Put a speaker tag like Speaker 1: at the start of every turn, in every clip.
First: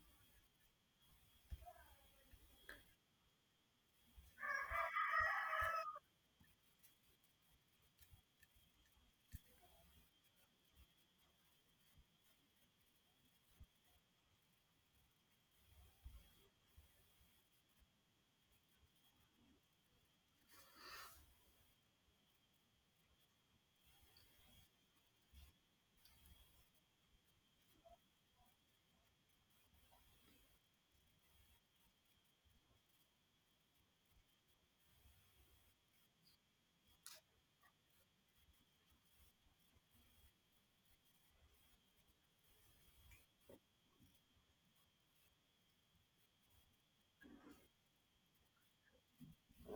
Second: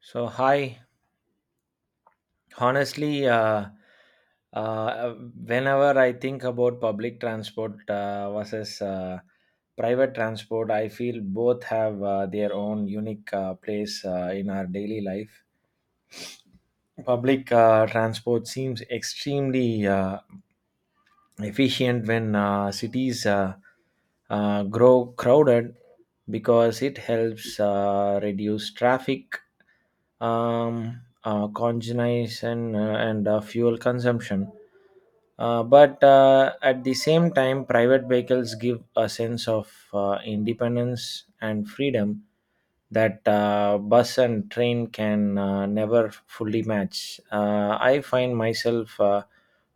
Speaker 1: So, hi. Honestly, uh, whenever I think about public transport versus private transport, I feel both have their own unique place in our daily life. Public transport seems extremely efficient when cities grow crowded because it helps reduce traffic congestion and fuel consumption. But at the same time, private vehicles give a sense of independence and freedom that bus and train can never fully match. I find myself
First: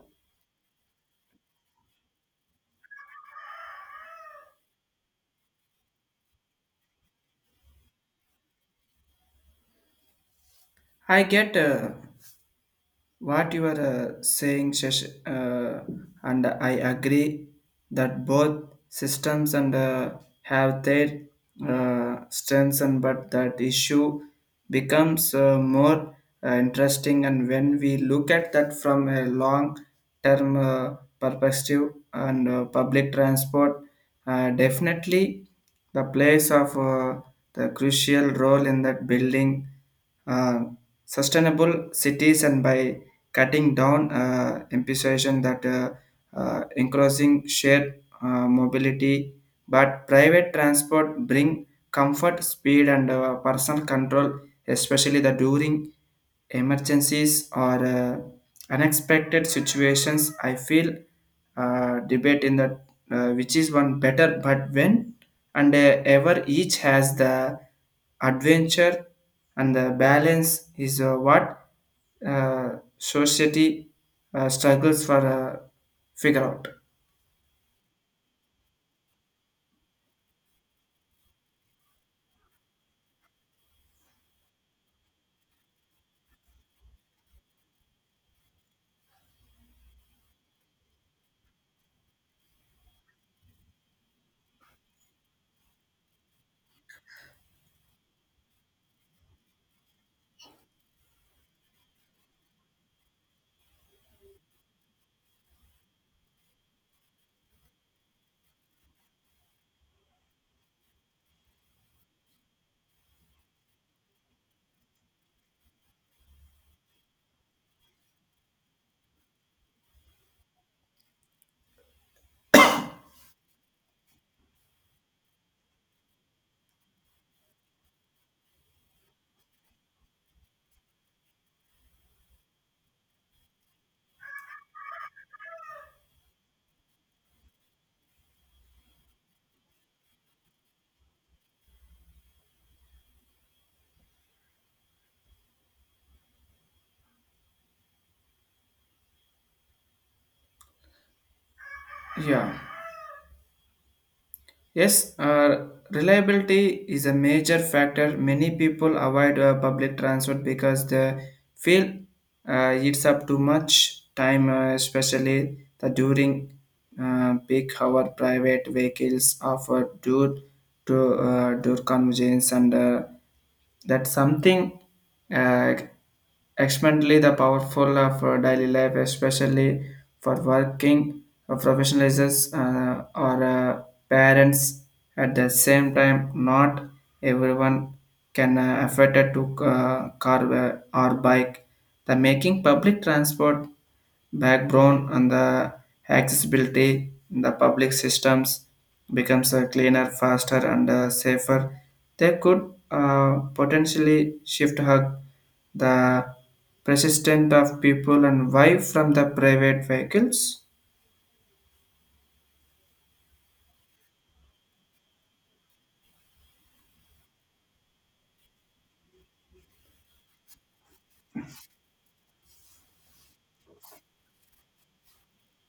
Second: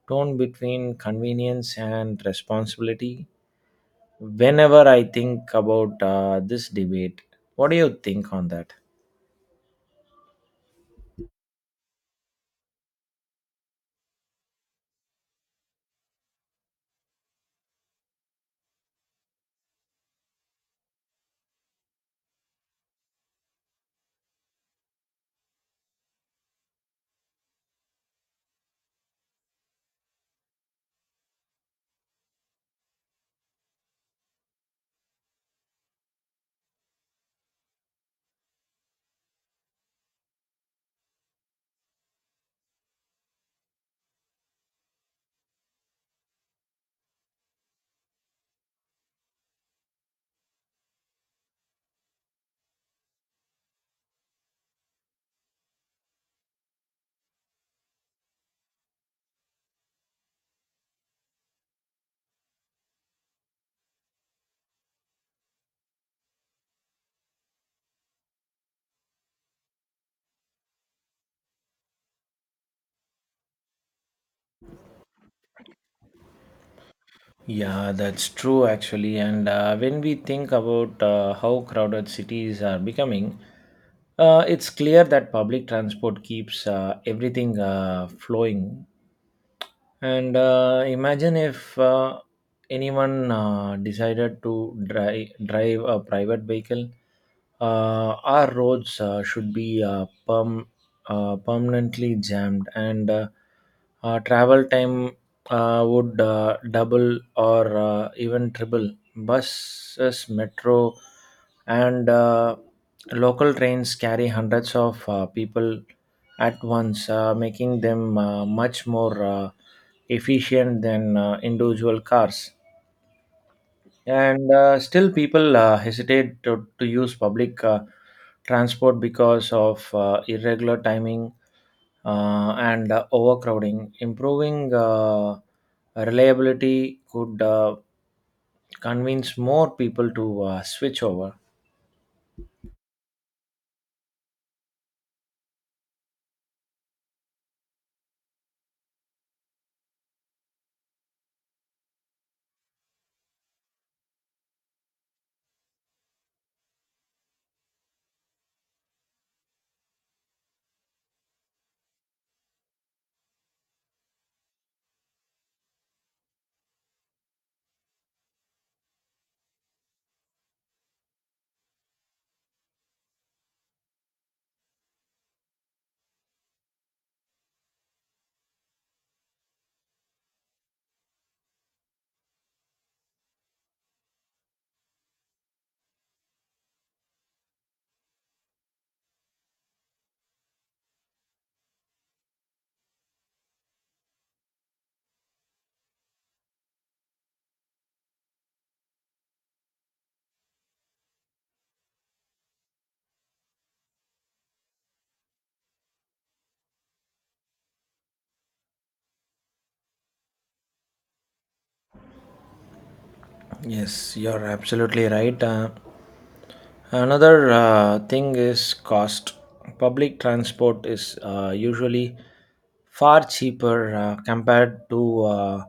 Speaker 1: torn between convenience and responsibility whenever I think about this debate. What do you think on that?
Speaker 2: I get what you are saying, Shash, and I agree that both systems and have their strengths, and but that issue becomes more, interesting. And when we look at that from a long-term perspective, and public transport definitely the place of the crucial role in that building. uh, Sustainable cities and by cutting down imposition that encouraging shared mobility, but private transport bring comfort speed and personal control, especially the during emergencies or unexpected situations. I feel debate in that, which is one better, but when and ever each has the adventure and the balance is what society struggles for figure out.
Speaker 1: Yeah, that's true actually. And when we think about how crowded cities are becoming, it's clear that public transport keeps everything flowing. And imagine if anyone decided to drive a private vehicle. Our roads should be permanently jammed, and travel time would double or even triple buses, metro, and local trains carry hundreds of people at once, making them much more efficient than individual cars, and still people hesitate to use public transport because of irregular timing and overcrowding. Improving reliability could convince more people to switch over.
Speaker 2: Yeah. Yes, reliability is a major factor. Many people avoid public transport because they feel it's up too much time, especially the during peak hour. Private vehicles offer due to due convenience, and that something, uh, extremely the powerful of our daily life, especially for working professionals or parents. At the same time, not everyone can afford to car or bike. The making public transport background and the accessibility in the public systems becomes a cleaner, faster, and safer. They could potentially shift her the persistent of people and why from the private vehicles.
Speaker 1: Yes, you're absolutely right. Another thing is cost. Public transport is usually far cheaper compared to uh,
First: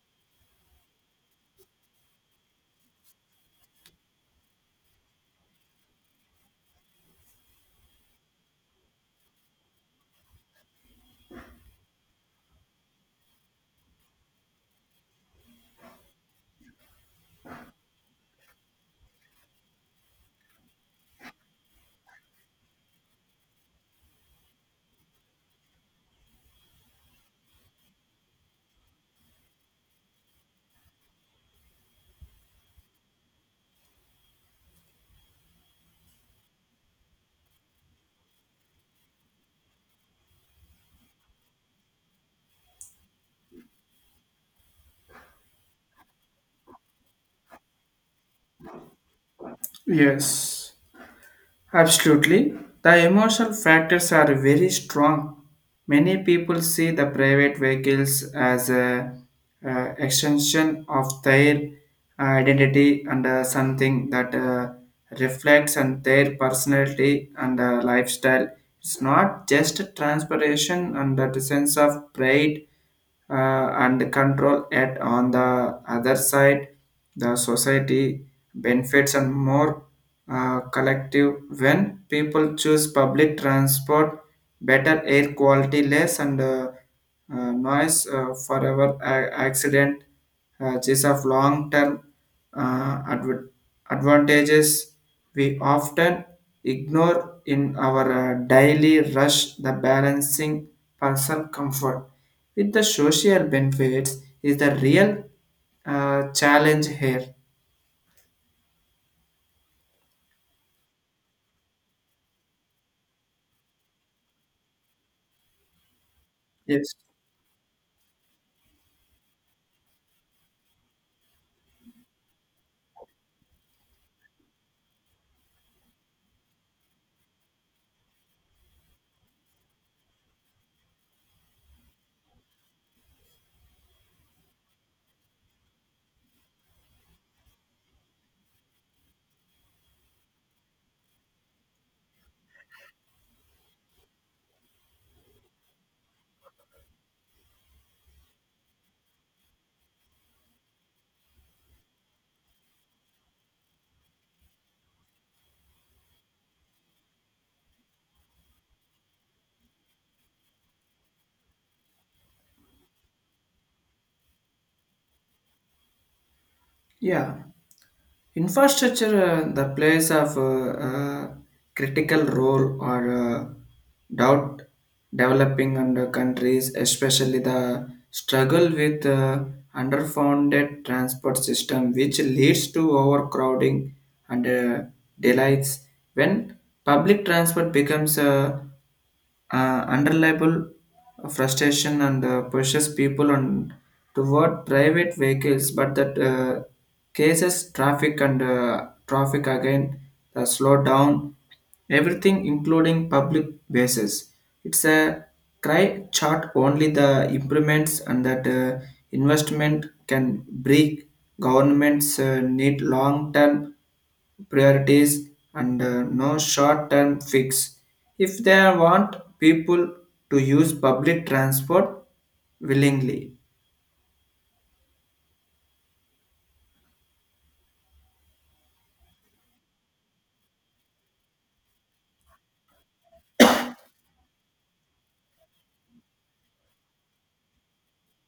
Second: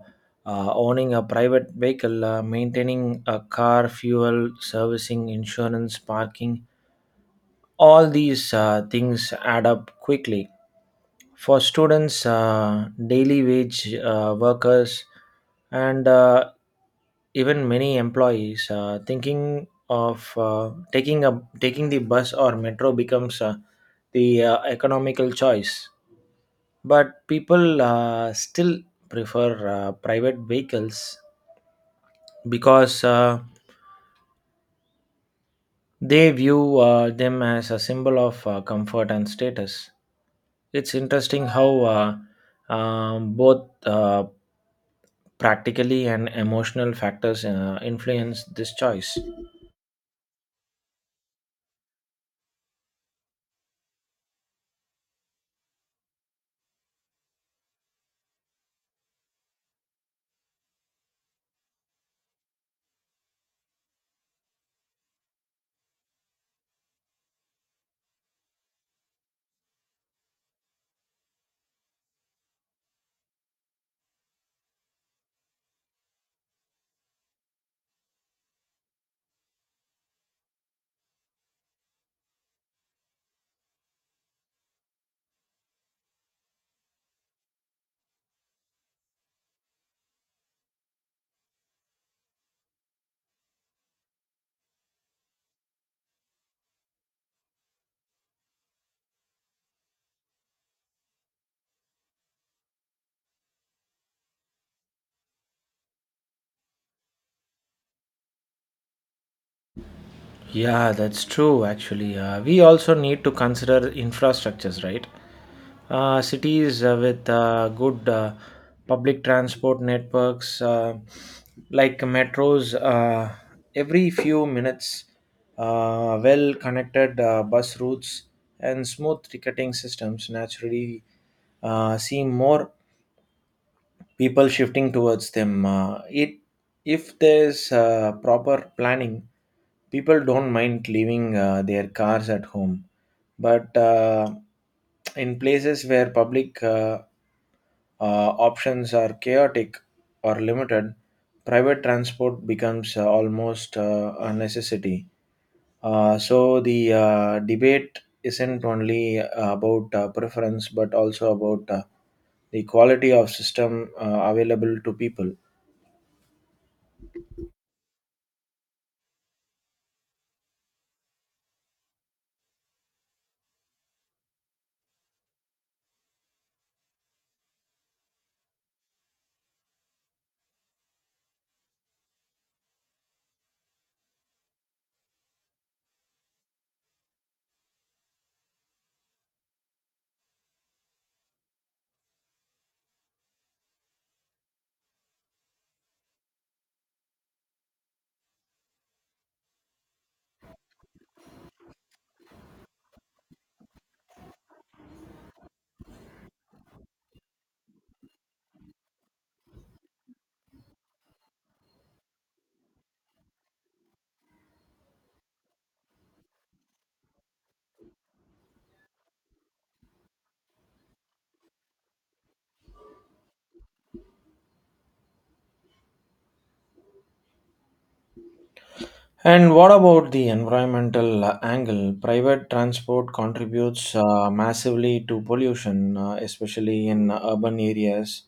Speaker 1: uh, owning a private vehicle, maintaining a car, fuel, servicing, insurance, parking. All these things add up quickly for students, daily wage workers, and even many employees. Thinking of taking the bus or metro becomes the economical choice, but people still prefer private vehicles because they view them as a symbol of comfort and status. It's interesting how both practically and emotional factors influence this choice.
Speaker 2: Yes. Absolutely. The emotional factors are very strong. Many people see the private vehicles as a, extension of their identity and something that reflects on their personality and lifestyle. It's not just transportation and that sense of pride and control it on the other side the society benefits and more collective when people choose public transport, better air quality less and noise forever accident is of long term uh, adv- advantages we often ignore in our daily rush the balancing personal comfort with the social benefits is the real challenge here.
Speaker 1: Yeah, that's true actually. We also need to consider infrastructures, right? Cities
Speaker 2: Yes.
Speaker 1: with good public transport networks like metros every few minutes, well connected bus routes, and smooth ticketing systems naturally seem more people shifting towards them. It if there's proper planning, people don't mind leaving their cars at home, but in places where public options are chaotic or limited, private transport becomes almost a necessity. So the debate isn't only about preference, but also about the quality of system available to people.
Speaker 2: Yeah. Infrastructure the plays of critical role or doubt developing under countries, especially the struggle with underfunded transport system, which leads to overcrowding and delays when public transport becomes unreliable frustration and pushes people on toward private vehicles, but that cases traffic and traffic again slow down everything including public bases. It's a cry chart only the improvements and that investment can break. Governments need long term priorities and no short term fix. If they want people to use public transport willingly,
Speaker 1: And what about the environmental angle? Private transport contributes massively to pollution, especially in urban areas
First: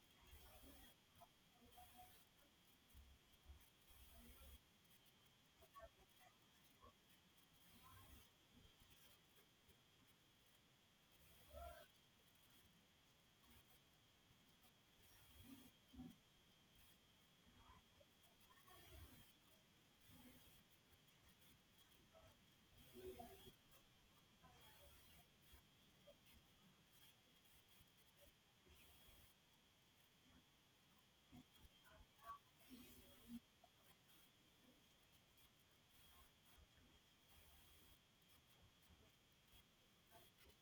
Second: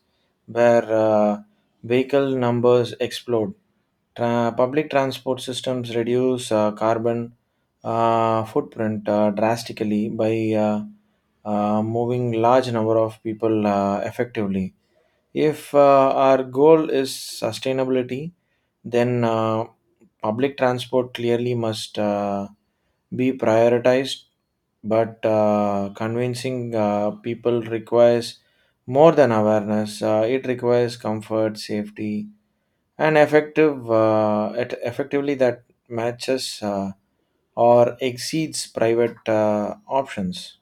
Speaker 1: where vehicle numbers explode. Public transport systems reduce carbon footprint drastically by moving large number of people effectively. If our goal is sustainability, then public transport clearly must be prioritized, but convincing people requires more than awareness. It requires comfort, safety, and effectively that matches or exceeds private options.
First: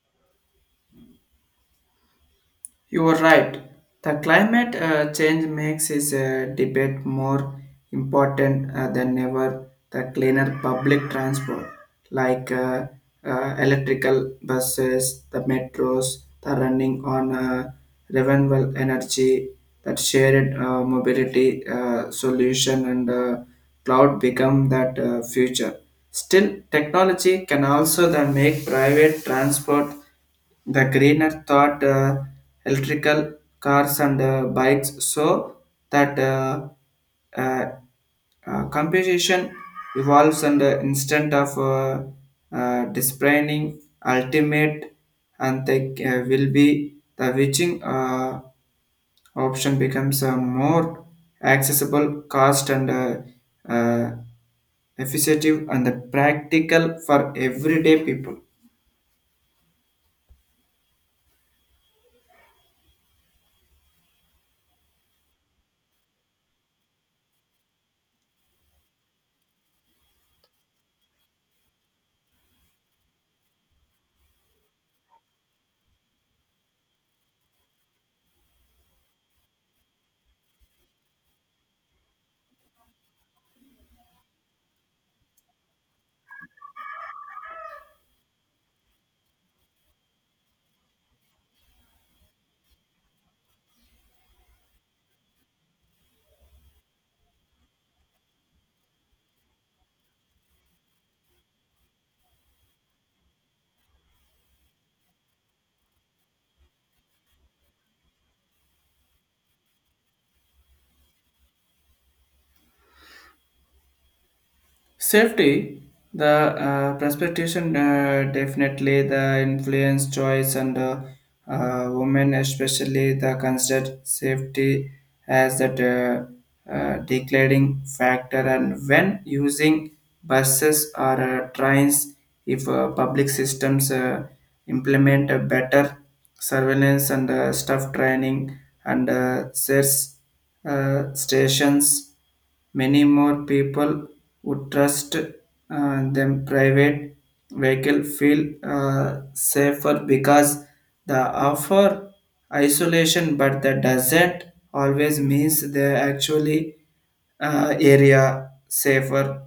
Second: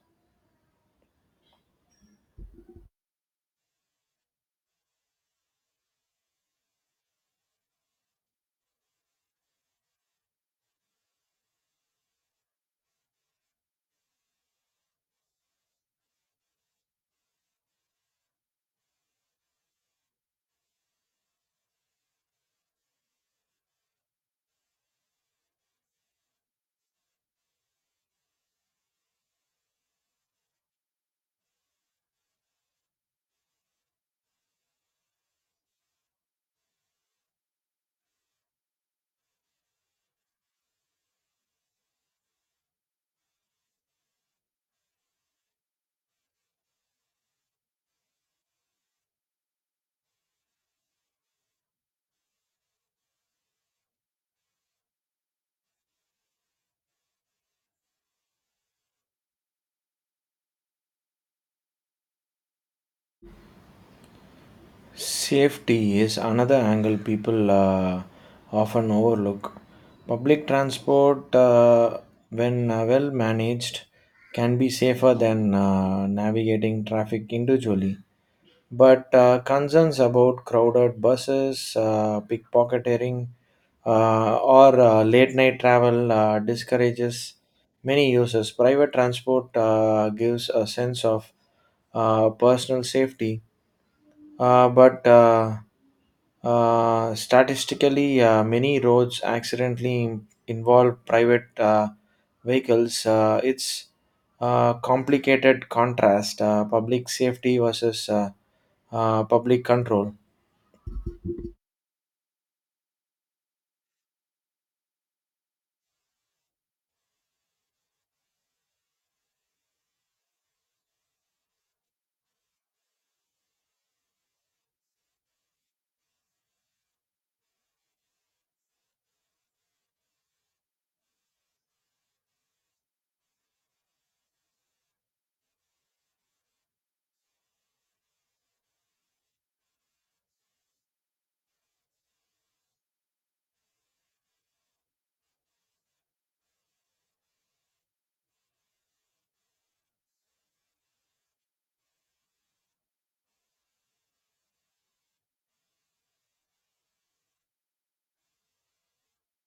Speaker 2: you are right. The climate change makes this debate more important than ever. The cleaner public transport, like electrical buses, the metros, the running on renewable energy, that shared mobility solution, and cloud become that future. Still, technology can also then make private transport the Greener thought, electrical cars and bikes so that uh, computation evolves and instant of displaying ultimate and they will be the witching option becomes a more accessible cost and uh, effective and practical for everyday people.
Speaker 1: Safety is another angle people often overlook. Public transport, when well managed, can be safer than navigating traffic individually. But concerns about crowded buses, pickpocketing, or late night travel discourages many users. Private transport gives a sense of personal safety, but statistically, many roads accidentally involve private vehicles. It's complicated contrast, public safety versus public control.
Speaker 2: Safety, the precipitation definitely the influence choice and women especially the considered safety as that declaring factor and when using buses or trains, if public systems implement a better surveillance and staff training and search stations. Many more people would trust them. Private vehicle feel safer because the offer isolation, but that doesn't always means they actually area safer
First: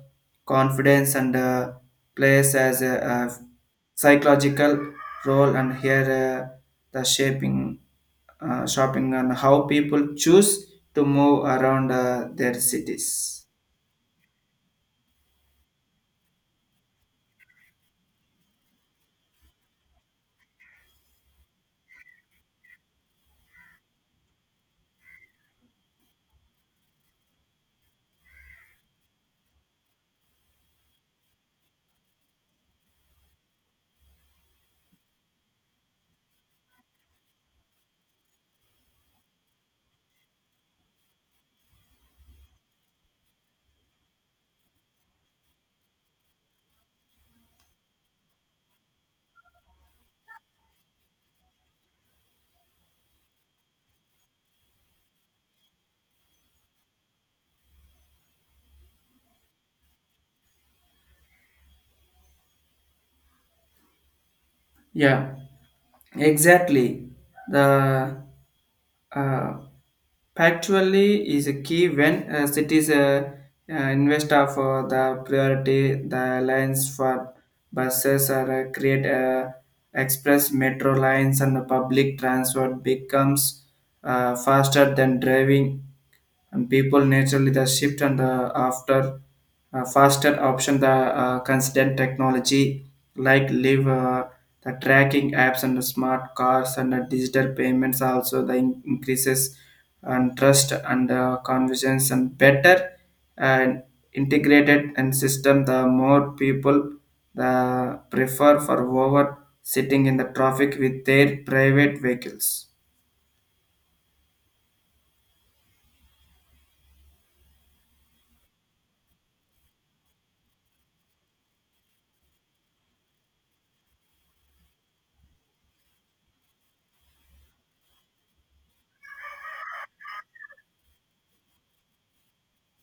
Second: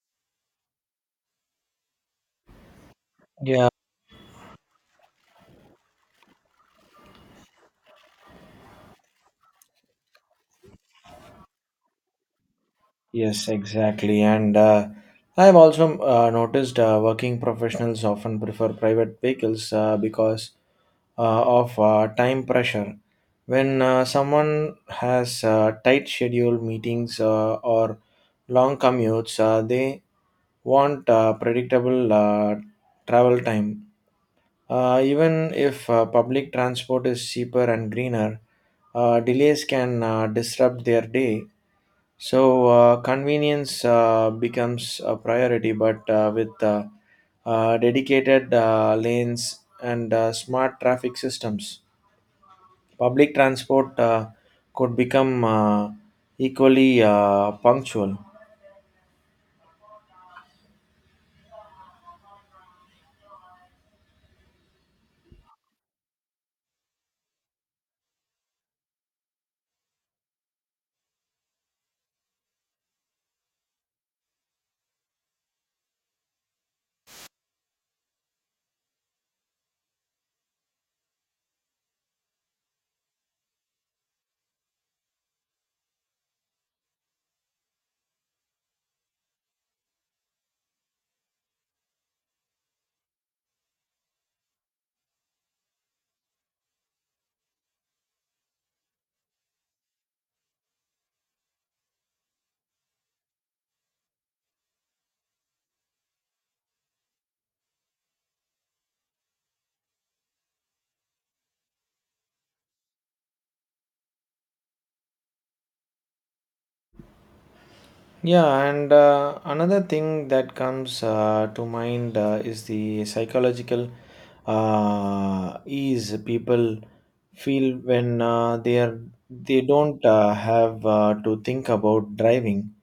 Speaker 2: confidence and place as a
Speaker 1: Yeah,
Speaker 2: psychological role and here the shaping shopping and how people choose to move around their cities.
Speaker 1: yes, exactly. And I've also noticed working professionals often prefer private vehicles because of time pressure. When someone has tight schedule meetings or long commutes, they want predictable travel time. Even if public transport is cheaper and greener, delays can disrupt their day, so convenience becomes a priority, but with dedicated lanes and smart traffic systems, public transport could become equally punctual.
Speaker 2: Yeah, exactly, the uh, factually is a key when cities uh, invest of the priority the lines for buses or create express metro lines and the public transport becomes faster than driving and people naturally the shift and after faster option, the constant technology like live the tracking apps and the smart cars and the digital payments also the increases and trust and convenience and better and integrated and system, the more people the prefer for over sitting in the traffic with their private vehicles.
Speaker 1: Yeah, and another thing that comes to mind is the psychological ease people feel when they don't have to think about driving.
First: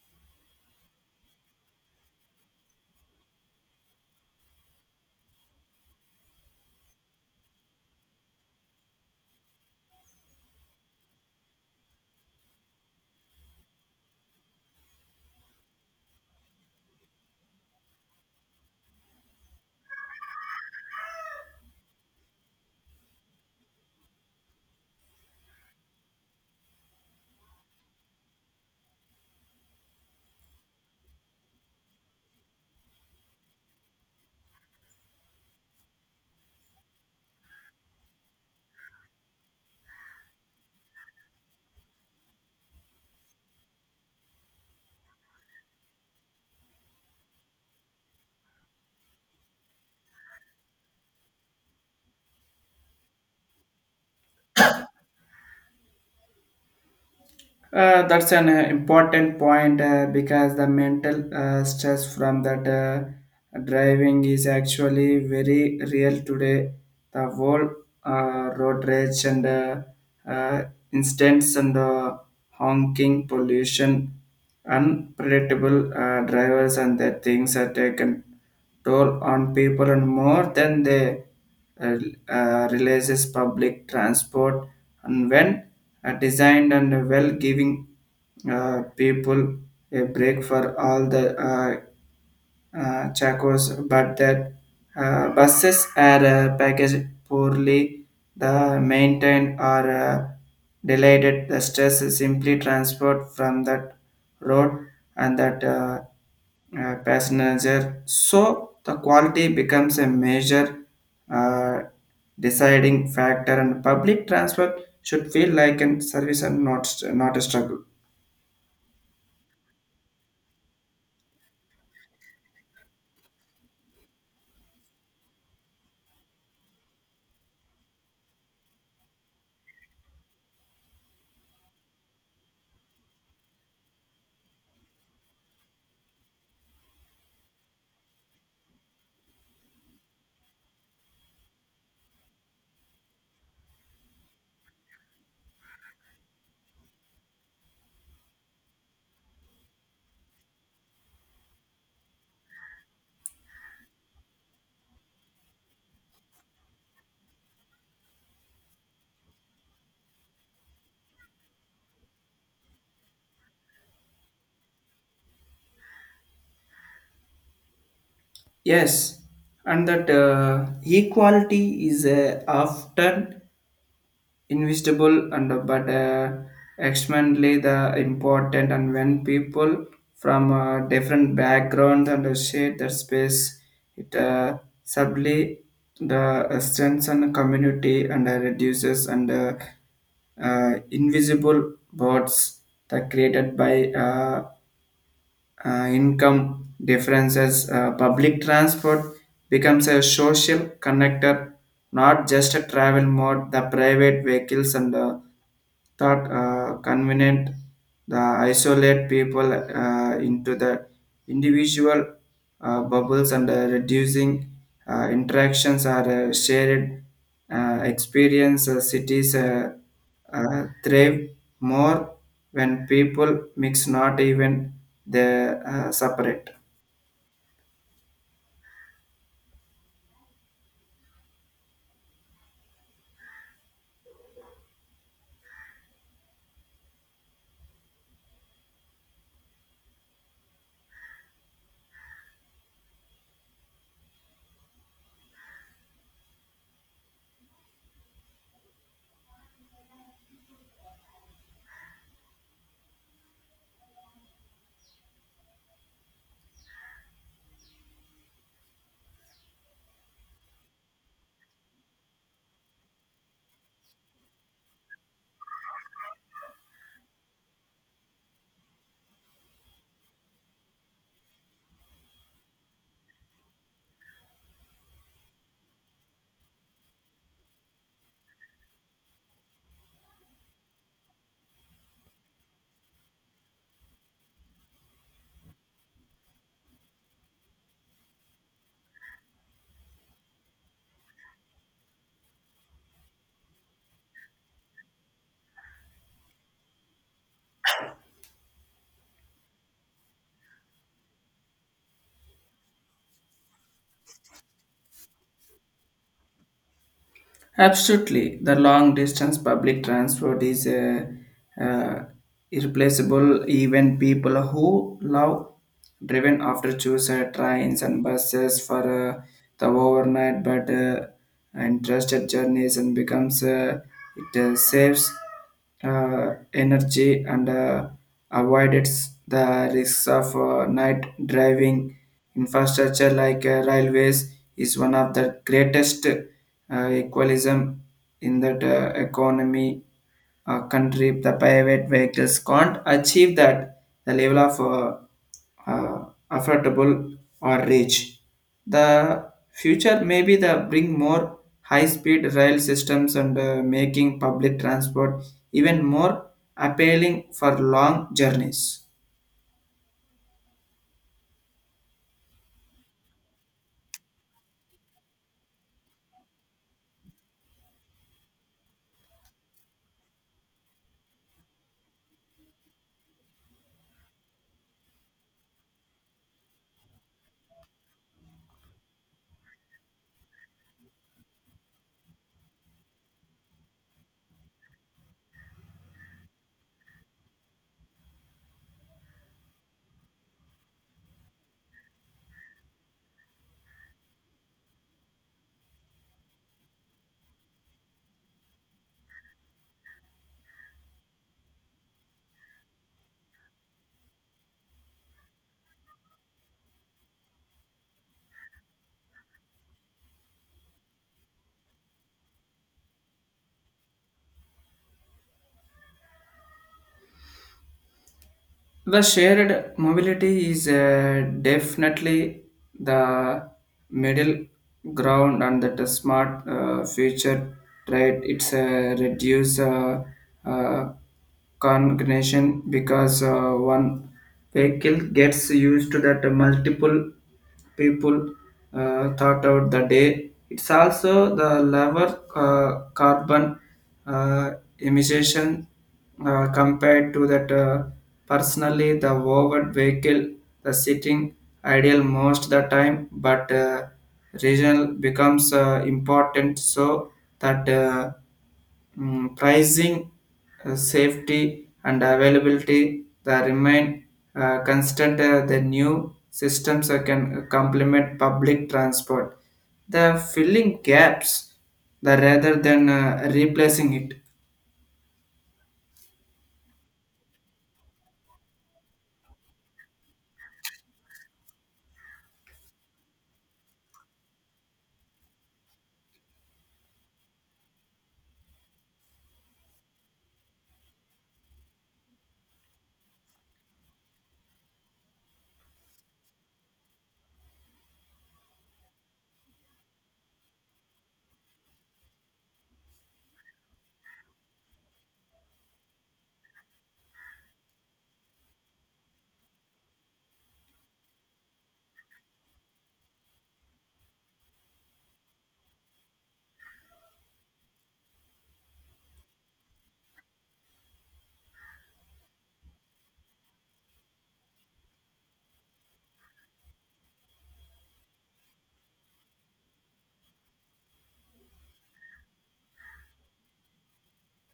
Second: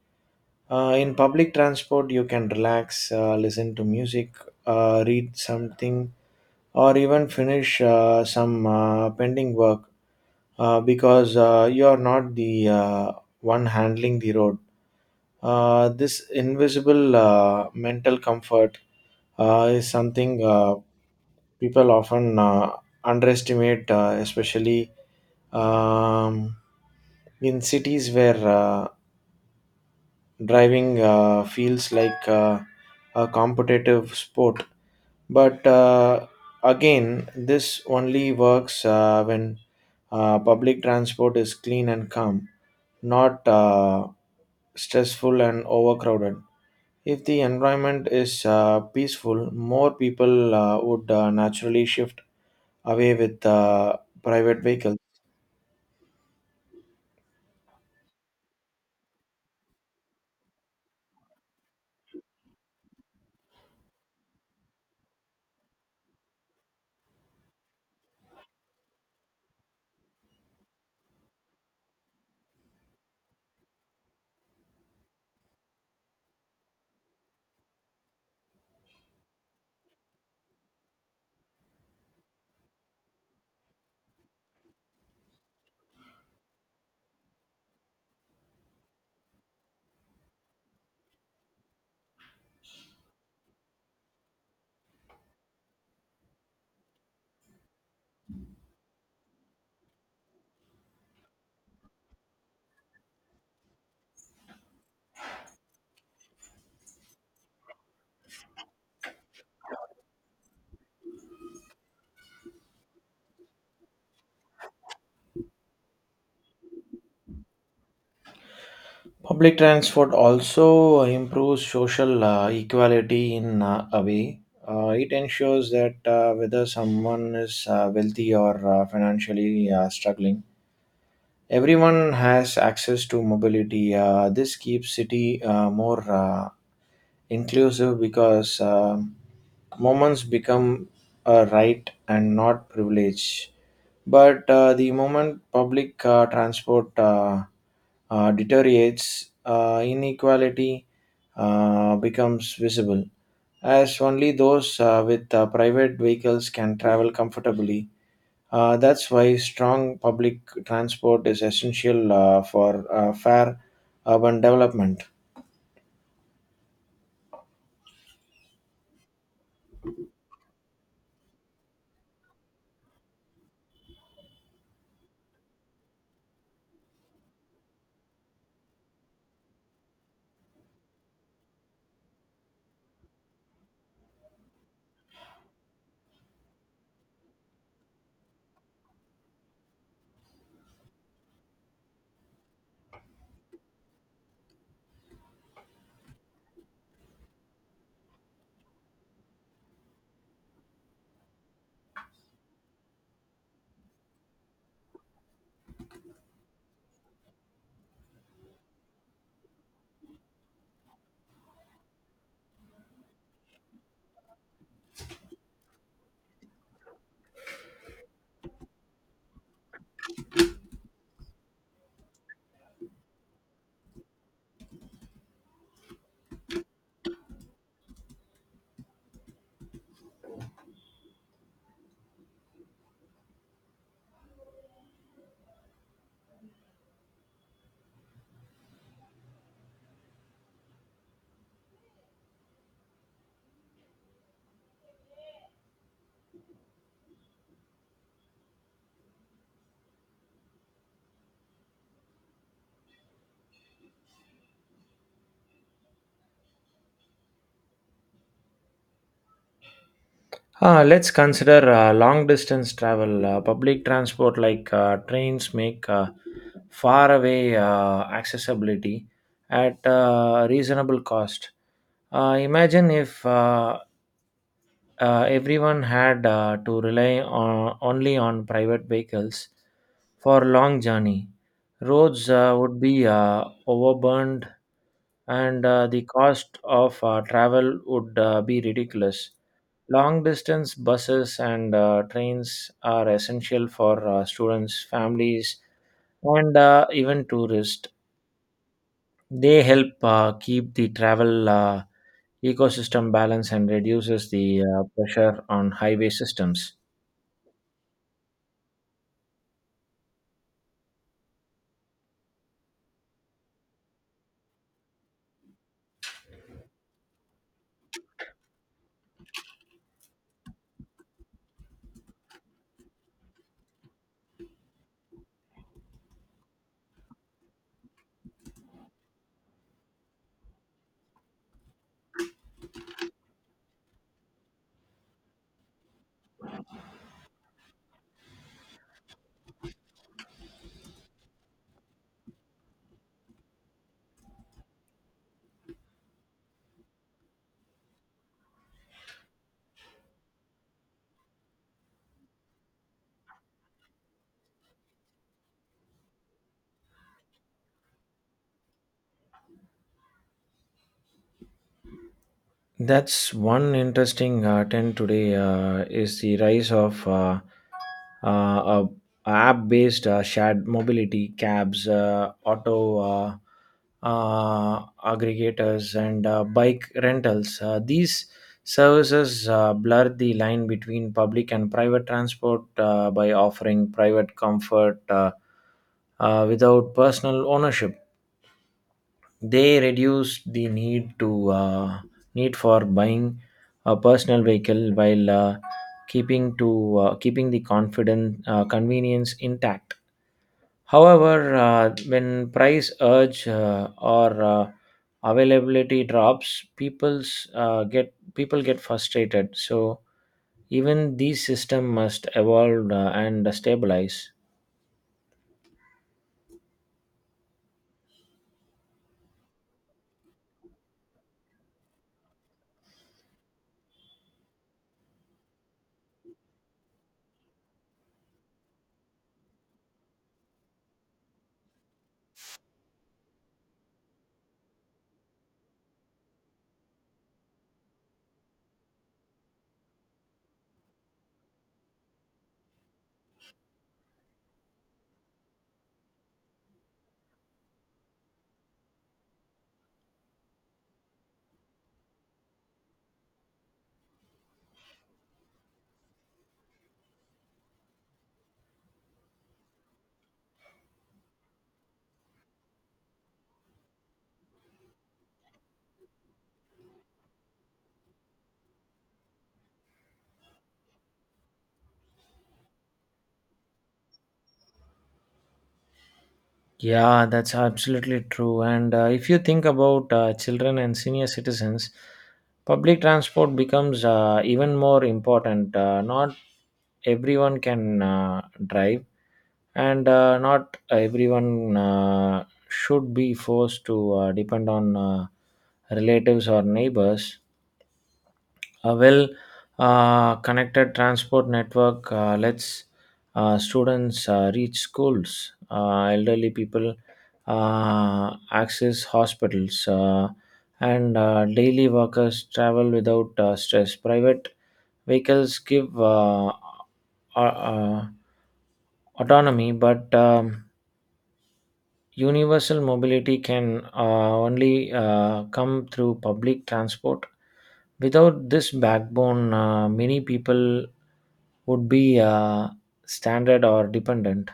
Speaker 1: In public transport, you can relax, listen to music, read something, or even finish some pending work because you are not the one handling the road. This invisible mental comfort is something people often underestimate, especially um, in cities where driving feels like a competitive sport. But again, this only works when public transport is clean and calm, not stressful and overcrowded. If the environment is peaceful, more people would naturally shift away with private vehicles.
Speaker 2: That's an important point because the mental stress from that driving is actually very real today. The whole road rage and uh, instance and honking pollution, unpredictable drivers and their things are taken toll on people and more than they uh, realizes public transport and when designed and well giving people a break for all the Chacos, but that buses are packaged poorly, the maintained or delayed. The stress is simply transport from that road and that passenger. So the quality becomes a major uh, deciding factor, and public transport should feel like a service and not a struggle.
Speaker 1: Public transport also improves social equality in a way. It ensures that whether someone is wealthy or financially struggling, everyone has access to mobility. This keeps city more inclusive, because moments become a right and not privilege. But the moment public transport deteriorates, inequality becomes visible, as only those with private vehicles can travel comfortably. That's why strong public transport is essential for fair urban development.
Speaker 2: Yes, and that equality is often invisible and but extremely the important. And when people from different backgrounds and share that space, it subtly the strengthens community and reduces and invisible bots that created by income differences. Public transport becomes a social connector, not just a travel mode. The private vehicles and the thought convenient, the isolate people into the individual bubbles and reducing interactions are shared experience. Cities thrive more when people mix, not even they separate.
Speaker 1: Let's consider long distance travel. Public transport like trains make far away accessibility at reasonable cost. Imagine if everyone had to rely on, only on private vehicles for long journey. Roads would be overburned, and the cost of travel would be ridiculous. Long distance buses and trains are essential for students, families, and even tourists. They help keep the travel ecosystem balanced and reduces the pressure on highway systems.
Speaker 2: Absolutely, the long distance public transport is uh, irreplaceable. Even people who love driven after choose trains and buses for the overnight, but and trusted journeys and becomes it saves energy and avoids the risks of night driving. Infrastructure like railways is one of the greatest equalism in that economy country. The private vehicles can't achieve that the level of affordable or reach the future. Maybe the bring more high speed rail systems and making public transport even more appealing for long journeys.
Speaker 1: That's one interesting trend today is the rise of uh, app-based shared mobility cabs, auto aggregators, and bike rentals. These services blur the line between public and private transport by offering private comfort without personal ownership. They reduced the need for buying a personal vehicle, while keeping the confident convenience intact. However, when price urge or availability drops, people get frustrated, so even these system must evolve and stabilize.
Speaker 2: The shared mobility is definitely the middle ground and that the smart future trade. It's a reduce uh, congregation because one vehicle gets used to that multiple people thought out the day. It's also the lower carbon uh, imitation compared to that personally the overt vehicle, the sitting ideal most the time, but regional becomes important. So that pricing safety and availability that remain constant. The new systems can complement public transport the filling gaps, the rather than replacing it.
Speaker 1: Yeah, that's absolutely true. And if you think about children and senior citizens, public transport becomes even more important. Not everyone can drive, and not everyone should be forced to depend on relatives or neighbors. A well connected transport network lets students reach schools, elderly people access hospitals, and daily workers travel without stress. Private vehicles give uh, uh, autonomy, but universal mobility can only come through public transport. Without this backbone, many people would be standard or dependent.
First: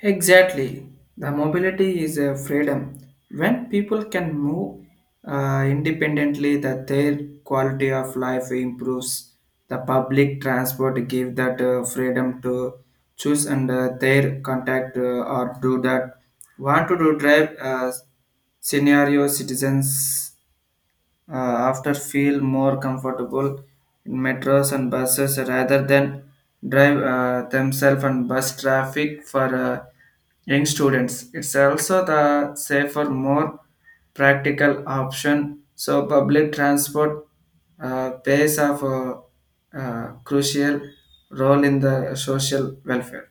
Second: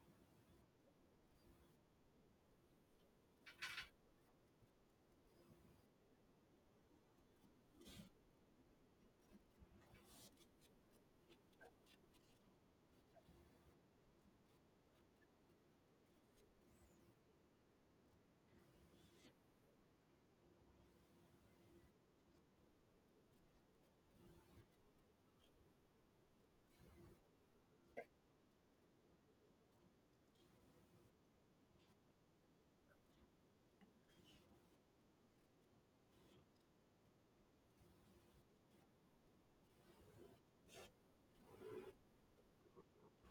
Speaker 2: Exactly. The mobility is a freedom. When people can move independently, that their quality of life improves. The public transport give that freedom to choose and their contact or do that. Want to do drive scenario citizens uh, after feel more comfortable in metros and buses rather than drive themselves and bus traffic for young students. It's also the safer, more practical option. So public transport plays of a, crucial role in the social welfare.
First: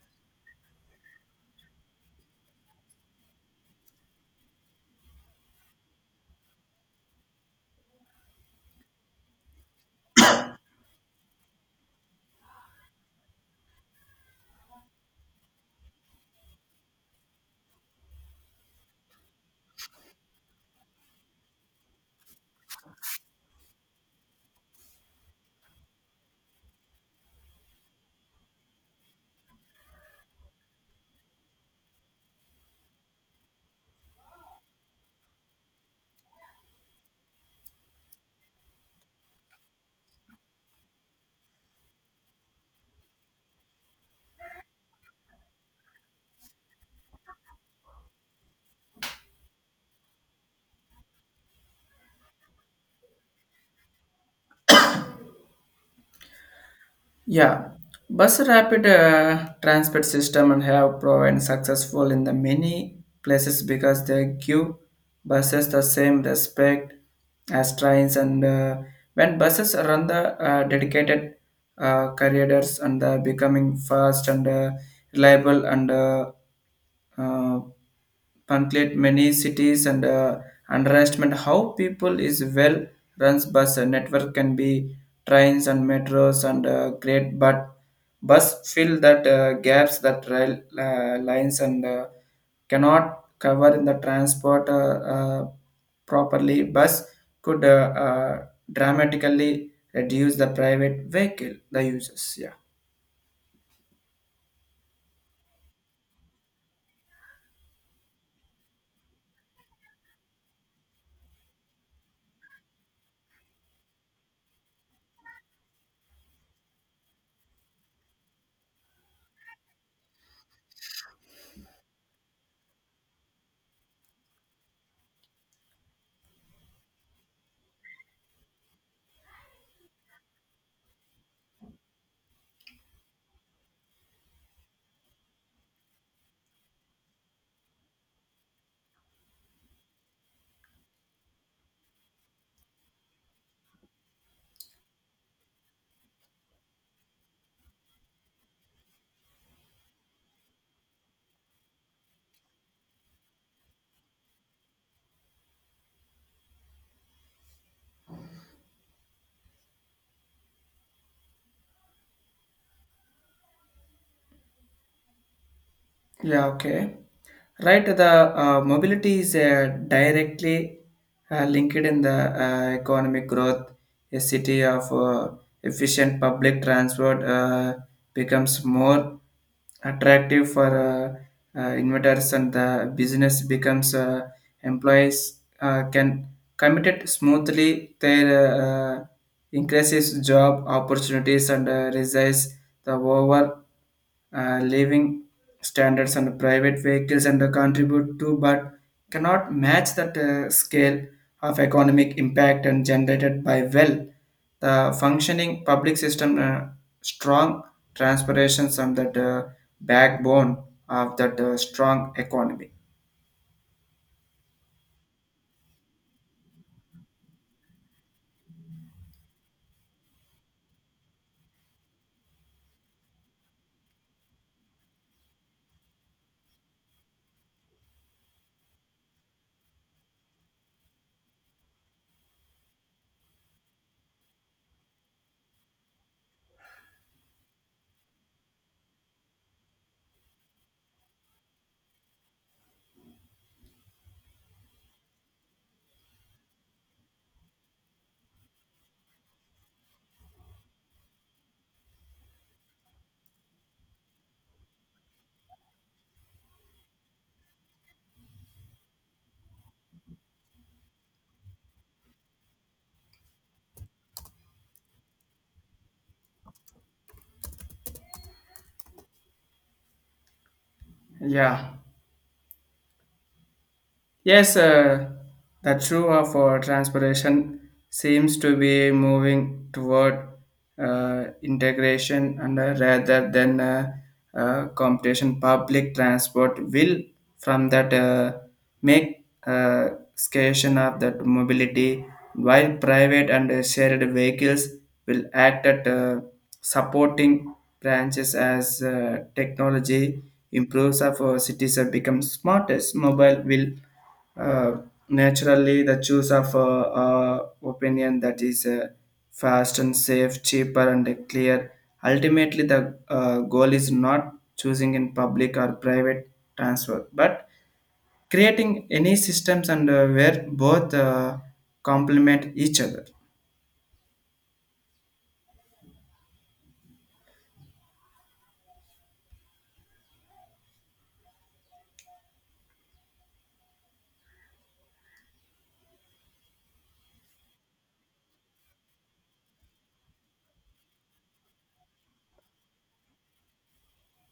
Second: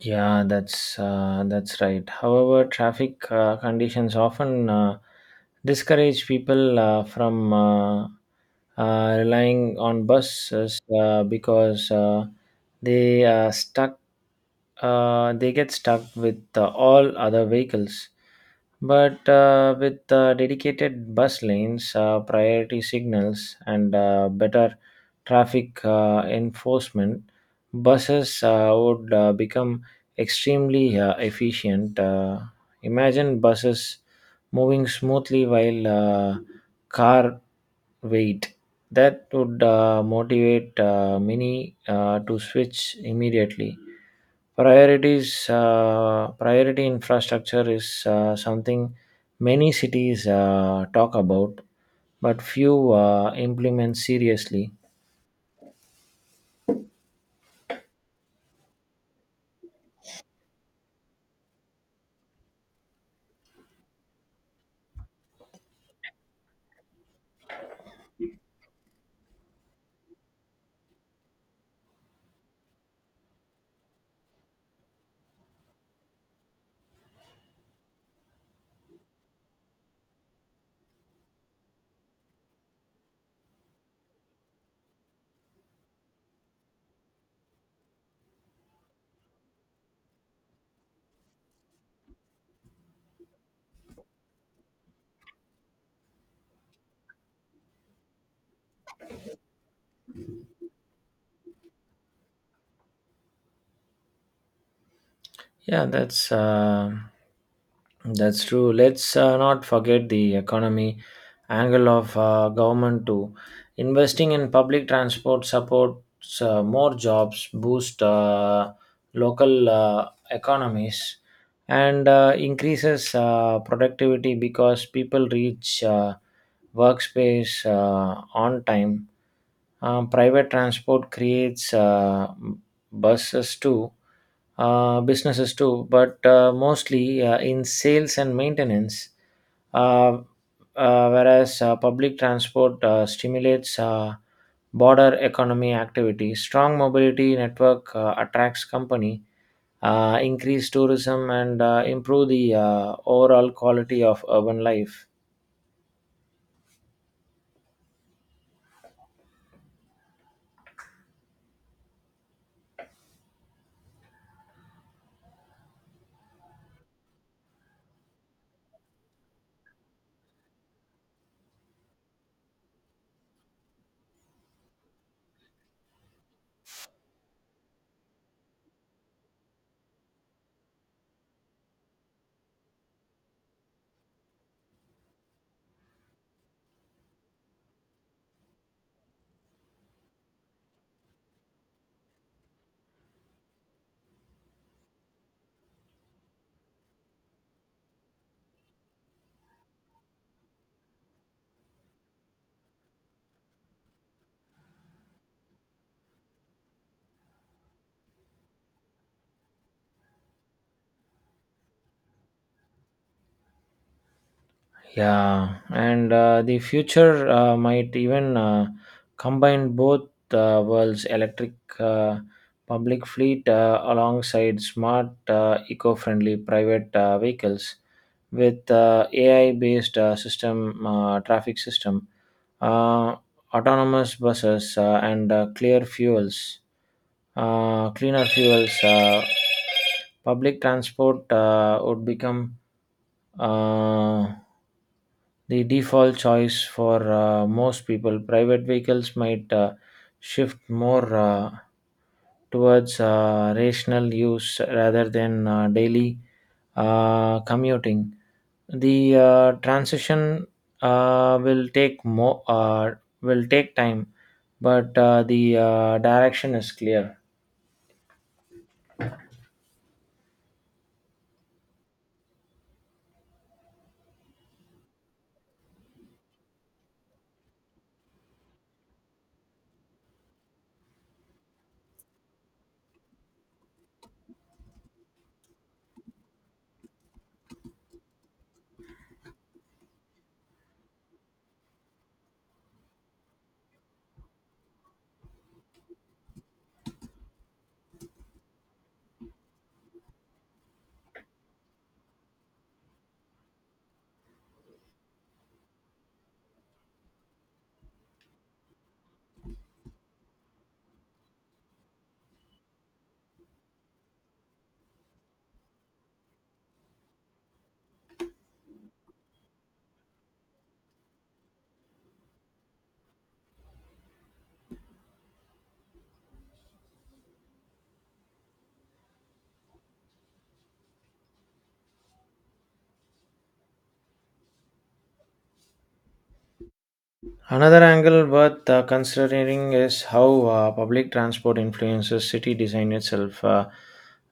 Speaker 1: Yeah, that's right. However, traffic conditions often discourage people from relying on buses because they stuck. They get stuck with all other vehicles. But with dedicated bus lanes, priority signals, and better traffic enforcement, buses would become extremely efficient. Imagine buses moving smoothly while car wait. That would motivate many to switch immediately. Priority infrastructure is something many cities talk about, but few implement seriously.
Speaker 2: Yeah, bus rapid transport system and have proven successful in the many places because they give buses the same respect as trains and when buses run the dedicated corridors and becoming fast and reliable and uh, conclude many cities and underestimate how people is well runs bus a network can be trains and metros and great, but bus fill that gaps that rail lines and cannot cover in the transport uh, properly. Bus could uh, dramatically reduce the private vehicle, the users. Yeah.
Speaker 1: Yeah, that's true. Let's not forget the economy angle of government too. Investing in public transport supports more jobs, boost local economies, and increases productivity because people reach workspace on time. Private transport creates buses too, businesses too, but mostly in sales and maintenance. Uh, whereas public transport stimulates border economy activity. Strong mobility network attracts company, increase tourism, and improve the overall quality of urban life.
Speaker 2: Yeah, okay. Right, the mobility is directly linked in the economic growth. A city of efficient public transport becomes more attractive for investors and the business becomes employees can commit it smoothly their increases job opportunities and raises the overall living standards, and private vehicles and contribute to, but cannot match that scale of economic impact and generated by well the functioning public system. Strong transpirations on that backbone of that strong economy.
Speaker 1: Yeah, and the future might even combine both worlds: electric uh, public fleet alongside smart, eco friendly private vehicles with AI based system, traffic system, uh, autonomous buses, and cleaner fuels. Public transport would become Uh, the default choice for most people. Private vehicles might shift more towards rational use rather than daily commuting. The transition uh, will take more uh, will take time, but the direction is clear.
Speaker 2: Yeah. Yes, the true of transportation seems to be moving toward integration and rather than competition. Public transport will, from that, make scarcion of that mobility, while private and shared vehicles will act at supporting branches as technology improves. Of our cities have become smartest, mobile will uh, naturally, the choice of opinion that is fast and safe, cheaper and clear. Ultimately, the goal is not choosing in public or private transfer, but creating any systems and where both complement each other.
Speaker 1: Another angle worth considering is how public transport influences city design itself.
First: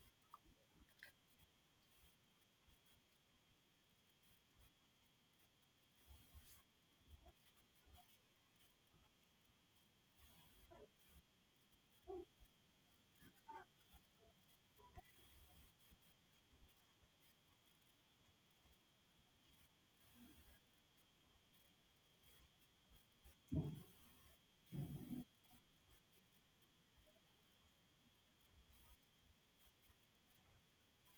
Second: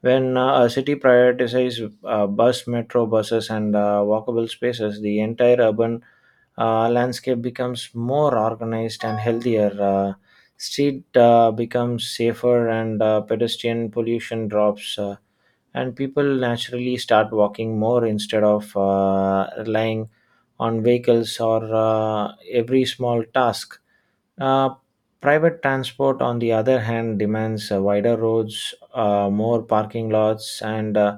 Speaker 1: When a city prioritizes bus, metro buses, and walkable spaces, the entire urban landscape becomes more organized and healthier. Street becomes safer, and pedestrian pollution drops, and people naturally start walking more instead of relying on vehicles or every small task. Uh, private transport, on the other hand, demands wider roads, more parking lots, and uh,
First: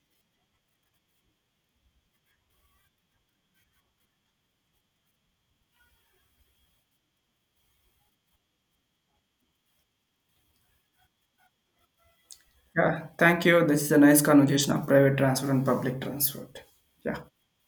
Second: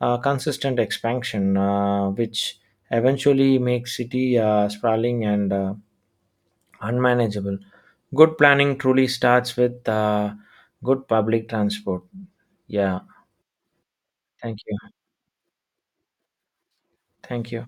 Speaker 1: uh, consistent expansion, which eventually makes city sprawling and unmanageable. Good planning truly starts with good public transport. Yeah,
Speaker 2: Yeah, thank you. This is a nice
Speaker 1: thank
Speaker 2: conversation
Speaker 1: you.
Speaker 2: of private transfer and public transport. Yeah.
Speaker 1: Thank you.